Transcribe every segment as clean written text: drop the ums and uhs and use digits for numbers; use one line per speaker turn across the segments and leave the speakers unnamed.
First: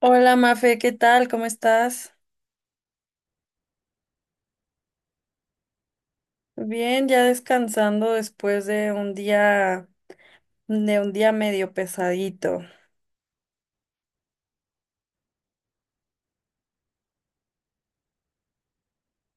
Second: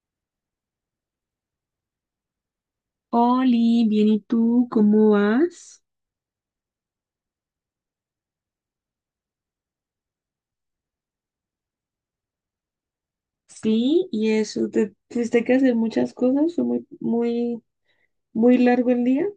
Hola Mafe, ¿qué tal? ¿Cómo estás?
Oli, bien, ¿y tú cómo vas?
Bien, ya descansando después de un día medio pesadito.
Sí, y eso, ¿te tuviste que hacer muchas cosas? ¿Fue muy, muy, muy largo el día?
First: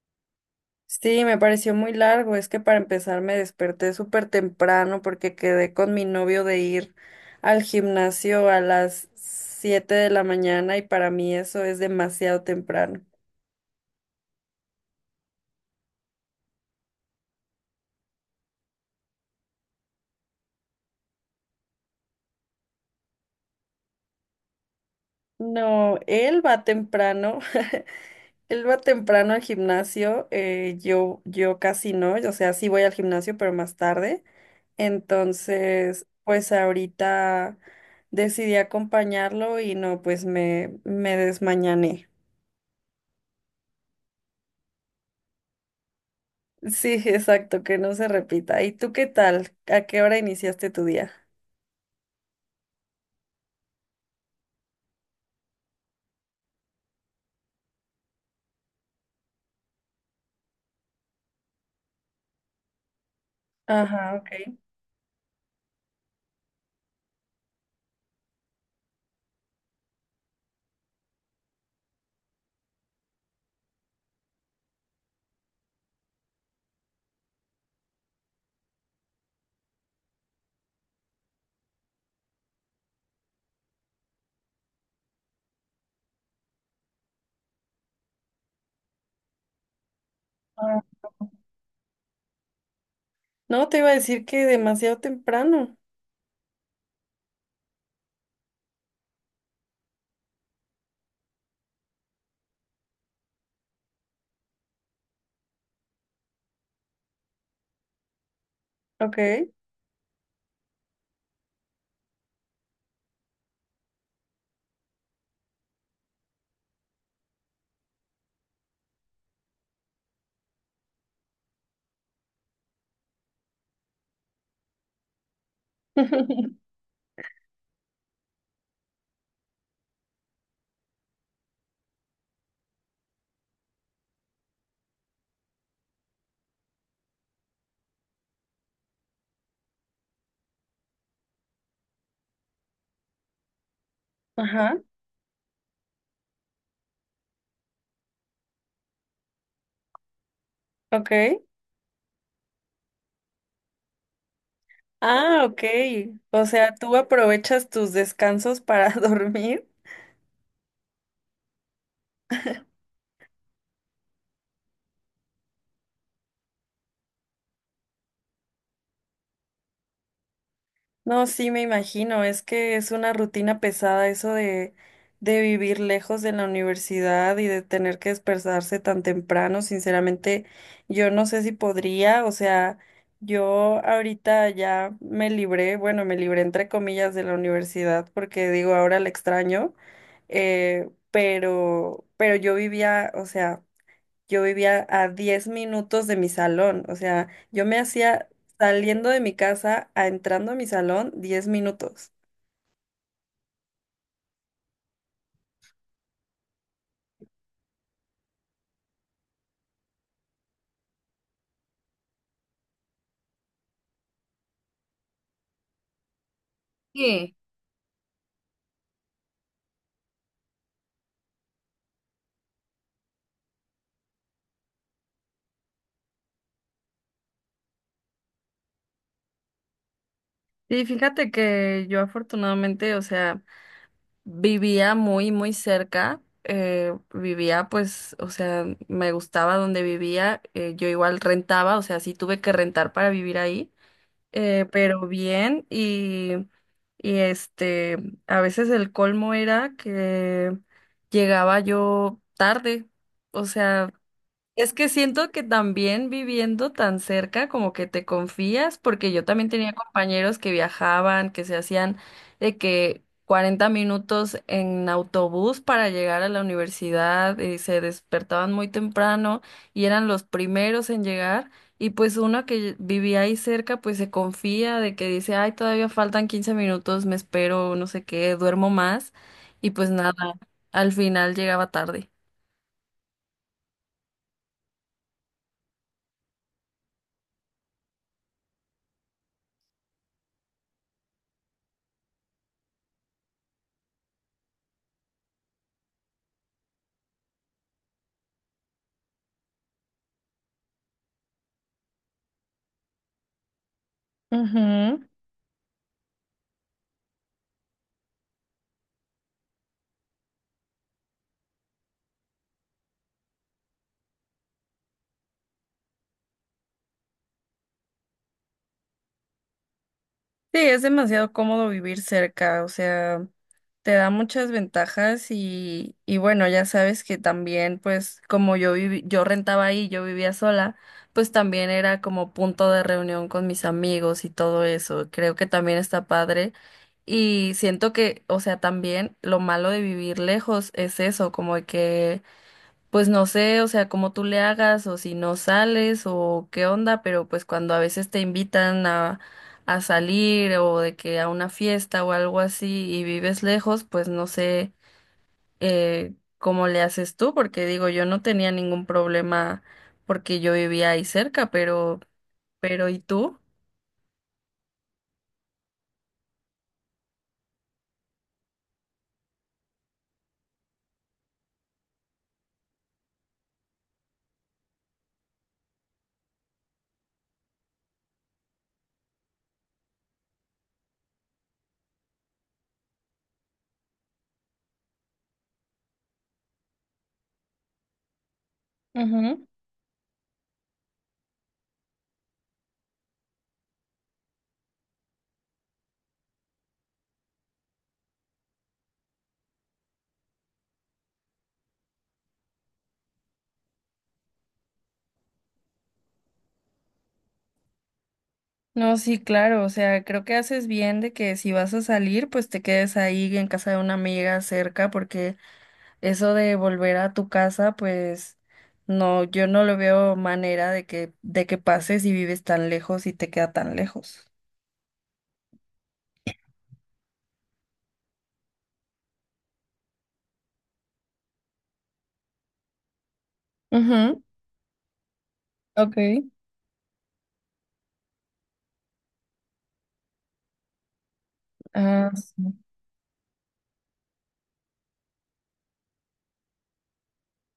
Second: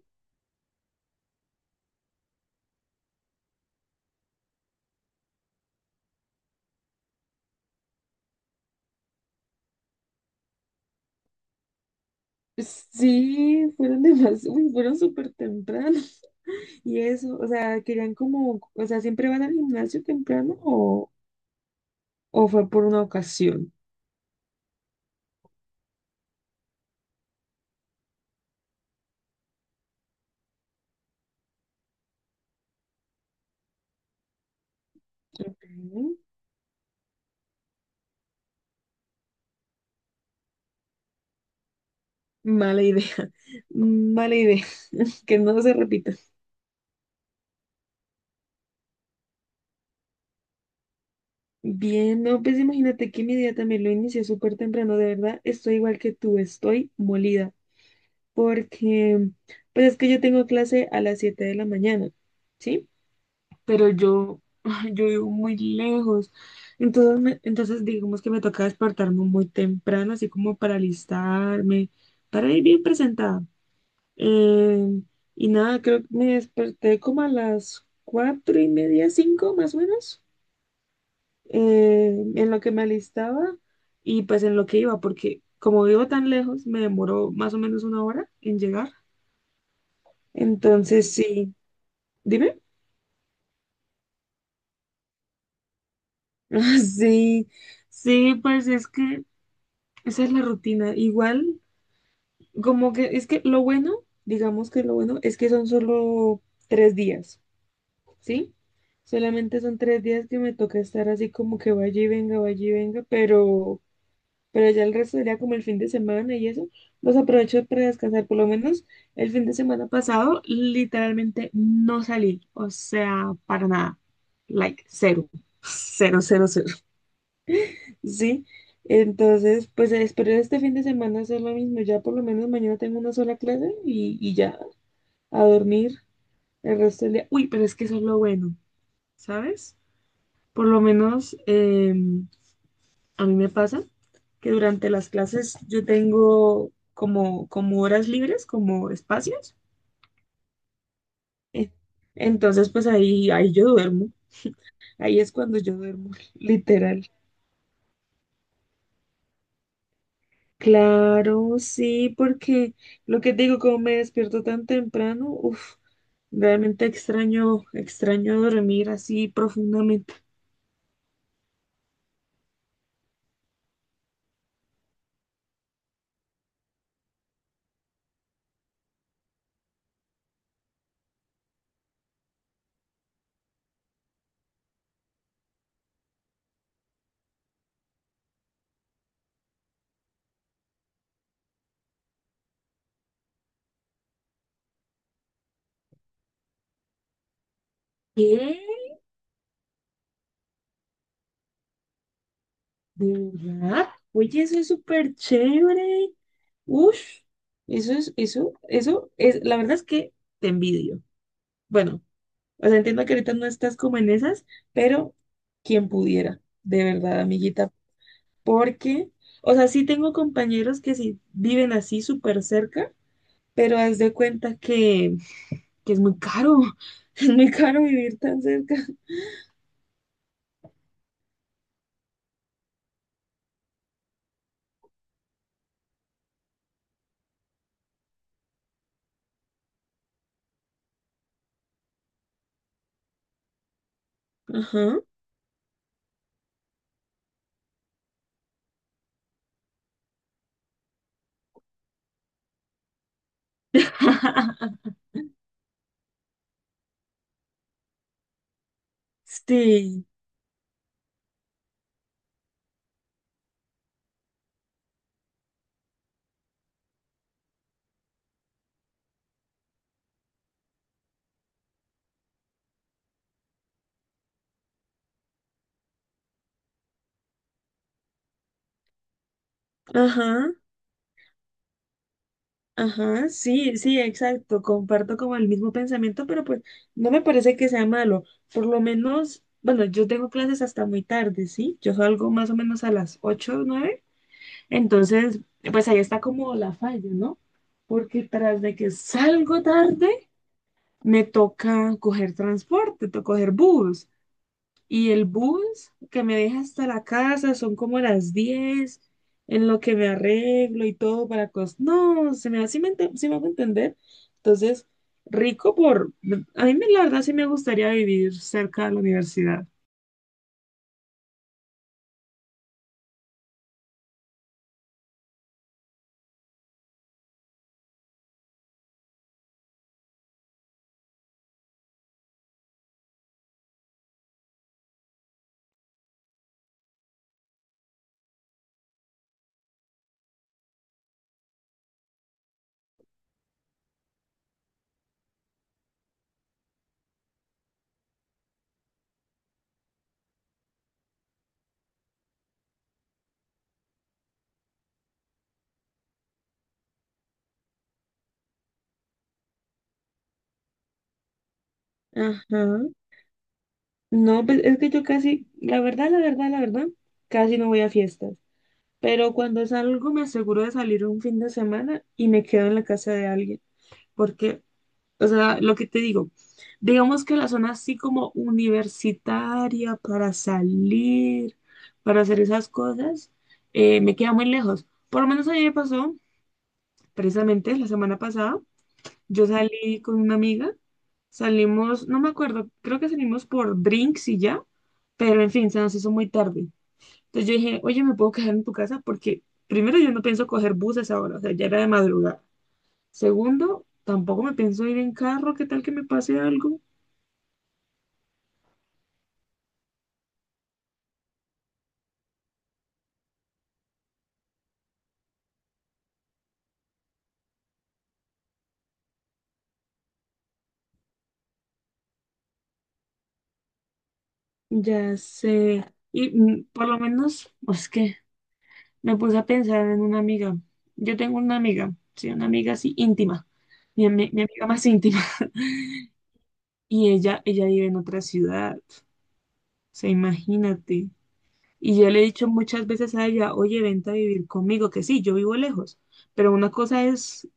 Sí, me pareció muy largo, es que para empezar me desperté súper temprano porque quedé con mi novio de ir al gimnasio a las 7 de la mañana y para mí eso es demasiado temprano.
Sí, fueron demasiado, fueron súper temprano. Y eso, o sea, querían como, o sea, ¿siempre van al gimnasio temprano o fue por una ocasión?
No, él va temprano. Él va temprano al gimnasio, yo casi no, o sea, sí voy al gimnasio, pero más tarde.
Ok.
Entonces, pues ahorita decidí acompañarlo y no, pues me desmañané.
Mala idea, mala idea, que no se repita.
Sí, exacto, que no se repita. ¿Y tú qué tal? ¿A qué hora iniciaste tu día?
Bien, no, pues imagínate que mi día también lo inicié súper temprano, de verdad, estoy igual que tú, estoy molida, porque pues es que yo tengo clase a las 7 de la mañana, ¿sí? Pero
Ajá,
yo,
ok.
ay, yo vivo muy lejos. Entonces, digamos que me toca despertarme muy temprano, así como para alistarme, para ir bien presentada. Eh, y nada, creo que me desperté como a las 4:30, 5 más o menos, en lo que me alistaba y pues en lo que iba, porque como vivo tan lejos, me demoró más o menos 1 hora en llegar.
Ah.
Entonces, sí, dime.
No, te iba a decir que demasiado temprano.
Ah, sí, sí, pues es que esa es la rutina. Igual, como que es que lo bueno, digamos que lo bueno es que son solo 3 días, ¿sí?
Ok.
Solamente son 3 días que me toca estar así como que vaya y venga, pero ya el resto sería como el fin de semana y eso, los aprovecho para descansar. Por lo menos el fin de semana pasado literalmente no salí, o sea, para nada, like cero, cero, cero, cero, ¿sí? Entonces, pues espero este fin de semana hacer lo mismo, ya por lo menos mañana tengo una sola clase y ya a dormir el resto del día. Uy, pero es que eso es lo bueno, ¿sabes? Por lo menos a mí me pasa, que
Ajá,
durante las clases yo tengo como, como horas libres, como espacios.
ok.
Eh, Entonces, pues ahí yo duermo. Ahí es
Ah,
cuando
ok.
yo duermo,
O sea, tú
literal.
aprovechas tus descansos para dormir.
Claro, sí, porque lo que digo, como me despierto tan temprano, uff, realmente extraño dormir así profundamente.
No, sí, me imagino. Es que es una rutina pesada eso de vivir lejos de la universidad y de tener que despertarse tan temprano. Sinceramente, yo no sé si podría. O sea, yo ahorita ya me libré, bueno, me libré entre comillas de la universidad porque digo, ahora la extraño. Pero yo vivía, o sea yo vivía a 10 minutos de mi salón, o sea, yo me hacía
¿Qué?
saliendo de mi casa a entrando a mi salón 10 minutos.
¿De verdad? Oye, eso es súper chévere. Uff, eso es, la verdad es que te envidio. Bueno, o sea, entiendo que ahorita no estás como en esas, pero quien pudiera, de verdad, amiguita, porque, o sea, sí tengo compañeros que sí viven así súper cerca, pero haz de cuenta que es muy caro, es muy caro vivir tan cerca.
Sí, fíjate que yo afortunadamente, o sea, vivía muy, muy cerca, vivía pues, o sea, me gustaba donde vivía, yo igual rentaba, o sea, sí tuve que rentar para vivir ahí. eh,
Ajá.
pero bien y a veces el colmo era que llegaba yo tarde, o sea, es que siento que también viviendo tan cerca como que te confías, porque yo también tenía
Sí,
compañeros que viajaban, que se hacían de que 40 minutos en autobús para llegar a la universidad y se despertaban muy temprano y eran los primeros en llegar y pues uno que vivía ahí cerca pues se confía de que dice, ay, todavía faltan 15 minutos, me espero, no sé qué, duermo más y pues nada,
ajá.
al final llegaba tarde.
Ajá, sí, sí, exacto, comparto como el mismo pensamiento, pero pues no me parece que sea malo. Por lo menos, bueno, yo tengo clases hasta muy tarde, ¿sí? Yo salgo más o menos a las 8 o 9, entonces, pues ahí está como la falla, ¿no? Porque tras de que salgo tarde, me toca coger transporte, toca coger bus.
Ujú.
Y el bus que me deja hasta la casa son como las 10 en lo que me arreglo y todo para cosas. No, se me hace, sí me hago entender. Entonces, rico por... A mí me- la verdad sí me gustaría vivir cerca de la universidad.
Sí, es demasiado cómodo vivir cerca, o sea, te da muchas ventajas y bueno, ya sabes que también, pues, como yo viví, yo rentaba ahí, yo vivía sola, pues también era como punto de reunión con mis amigos y todo eso. Creo que también está padre. Y siento que, o sea, también lo malo de vivir lejos es eso, como de que pues no sé, o sea, cómo tú le hagas o si no sales o qué onda, pero pues cuando a veces te invitan a salir o de que a una fiesta o algo así y vives lejos, pues no sé cómo le haces tú, porque digo, yo no tenía ningún problema porque yo vivía ahí cerca,
Ajá.
pero ¿y tú?
No, pues es que yo casi, la verdad, la verdad, la verdad, casi no voy a fiestas. Pero cuando salgo me aseguro de salir un fin de semana y me quedo en la casa de alguien. Porque o sea, lo que te digo, digamos que la zona así como universitaria para salir, para hacer esas cosas, me queda muy lejos. Por lo menos a mí me pasó, precisamente la semana pasada,
Ujú.
yo salí con una amiga, salimos, no me acuerdo, creo que salimos por drinks y ya, pero en fin, se nos hizo muy tarde. Entonces yo dije, oye, ¿me puedo quedar en tu casa? Porque primero yo no pienso coger buses ahora, o sea, ya era de madrugada. Segundo, tampoco me pienso ir en carro, ¿qué tal que me pase algo?
No, sí, claro, o sea, creo que haces bien de que si vas a salir, pues te quedes ahí en casa de una amiga cerca, porque eso de volver a tu casa, pues no, yo no lo veo manera de que pases y vives tan lejos y te queda tan lejos.
Ya sé. Y por lo menos, pues, es que me puse a pensar en una amiga. Yo tengo una amiga, sí, una amiga así íntima. Mi,
Ujú.
ami- mi amiga más íntima.
Ok.
Y ella vive en otra ciudad. O sea, imagínate. Y yo
Ah,
le he dicho
sí.
muchas veces a ella, oye, vente a vivir conmigo, que sí, yo vivo lejos. Pero una cosa es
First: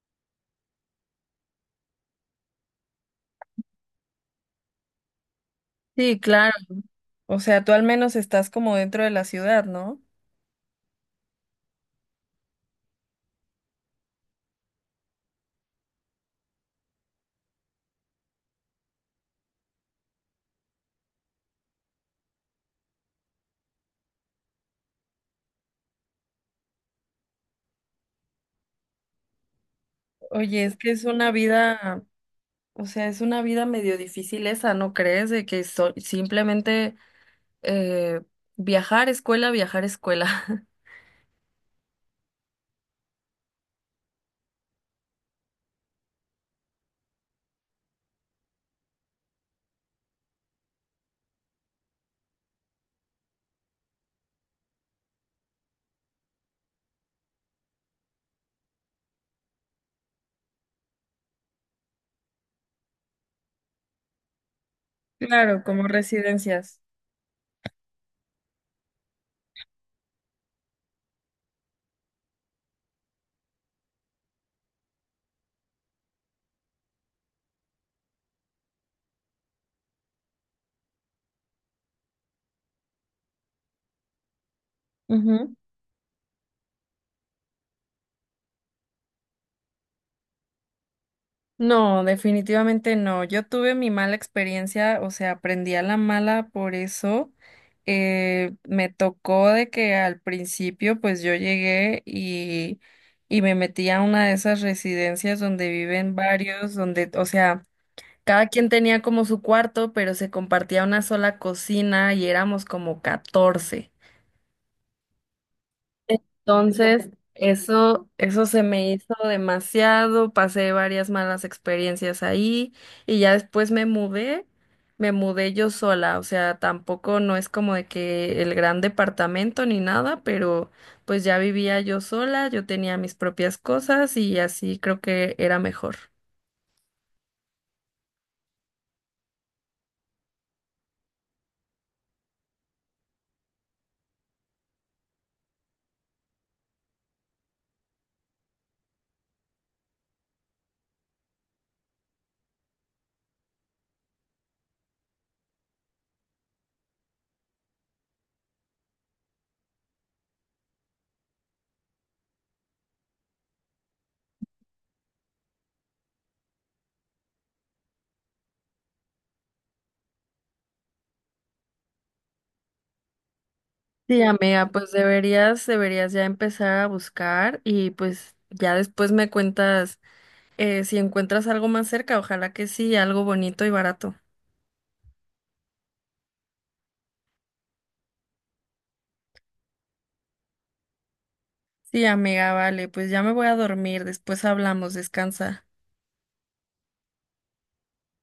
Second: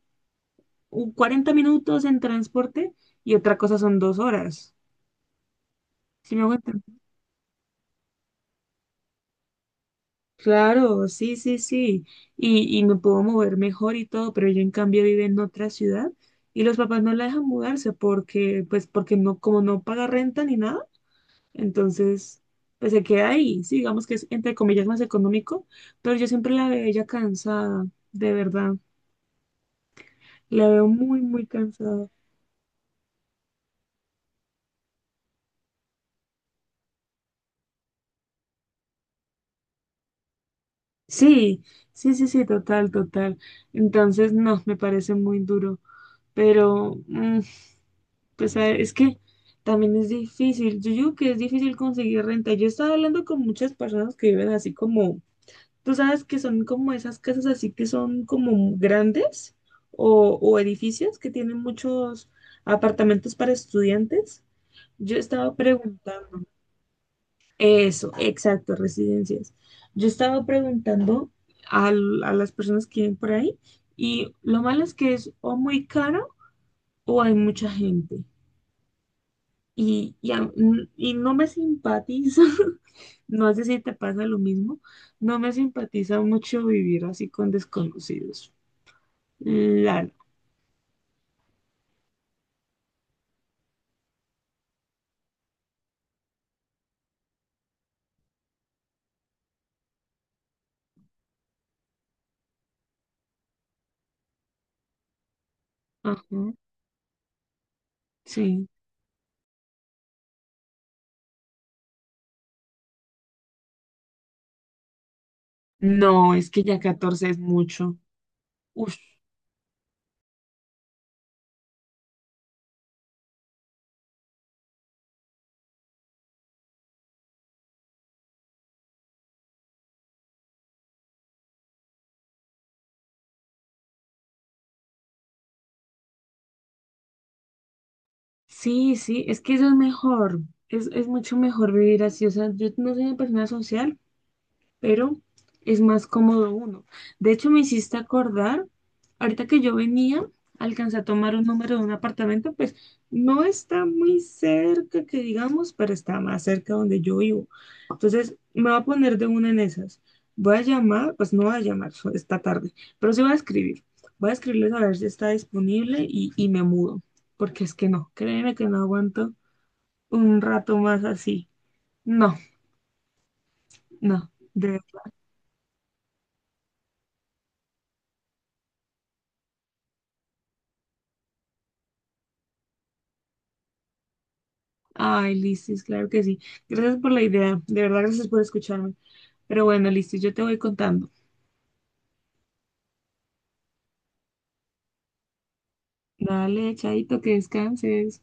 un 40 minutos en transporte y otra cosa son 2 horas.
Sí,
¿Sí me
claro.
hago?
O sea, tú al menos estás como dentro de la ciudad, ¿no?
Claro, sí, sí, sí. Y me puedo mover mejor y todo, pero yo en cambio vivo en otra ciudad y los papás no la dejan mudarse porque, pues, porque no, como no paga renta ni nada, entonces, pues se queda ahí. Sí, digamos que es entre comillas más económico, pero yo siempre la veo ella cansada, de verdad.
Oye,
La
es
veo
que es
muy,
una
muy
vida,
cansada.
o sea, es una vida medio difícil esa, ¿no crees? De que simplemente eh, viajar, escuela, viajar, escuela.
Sí, sí, sí, sí, total, total. Entonces, no, me parece muy duro. Pero, pues a ver, es que también es difícil. Yo digo que es difícil conseguir renta. Yo estaba hablando con muchas personas que viven así como, tú sabes que son como esas casas así que son como grandes o edificios que tienen muchos apartamentos para estudiantes. Yo estaba
Claro, como
preguntando,
residencias.
eso, exacto, residencias. Yo estaba preguntando las personas que viven por ahí y lo malo es que es o muy caro o hay mucha gente. y, y, a- y no me simpatiza, no sé si te pasa lo mismo, no me simpatiza mucho vivir así con desconocidos. Claro.
No, definitivamente no. Yo tuve mi mala experiencia, o sea, aprendí a la mala por eso. Me tocó de que al principio, pues yo llegué y me metí a una de esas residencias donde viven
Ajá,
varios, donde, o sea, cada
sí.
quien tenía como su cuarto, pero se compartía una sola cocina y éramos como 14.
No, es que ya
Entonces,
14 es mucho.
eso se me
Uf,
hizo demasiado, pasé varias malas experiencias ahí y ya después me mudé yo sola, o sea, tampoco no es como de que el gran departamento ni nada, pero pues ya vivía yo sola, yo tenía mis propias cosas y así creo que era mejor.
sí, sí, es que eso es mejor, es mucho mejor vivir así, o sea, yo no soy una persona social, pero es más cómodo uno. De hecho, me hiciste acordar, ahorita que yo venía, alcancé a tomar un número de un apartamento, pues no está muy cerca, que digamos, pero está más cerca donde yo vivo. Entonces, me voy a poner de una en esas. Voy a llamar, pues no voy a llamar esta tarde, pero sí voy a escribir. Voy a escribirles a ver si está disponible y me mudo, porque es que no, créeme que no aguanto un rato más así. No,
Sí,
no.
amiga, pues deberías, deberías ya empezar a buscar y pues ya después me cuentas si encuentras algo más cerca, ojalá que sí, algo bonito y barato.
Ay, Listis, claro que sí. Gracias por la idea. De verdad, gracias por escucharme. Pero bueno, Listis, yo te voy contando.
Sí, amiga, vale, pues ya me voy a dormir, después hablamos, descansa.
Dale, chaito, que descanses.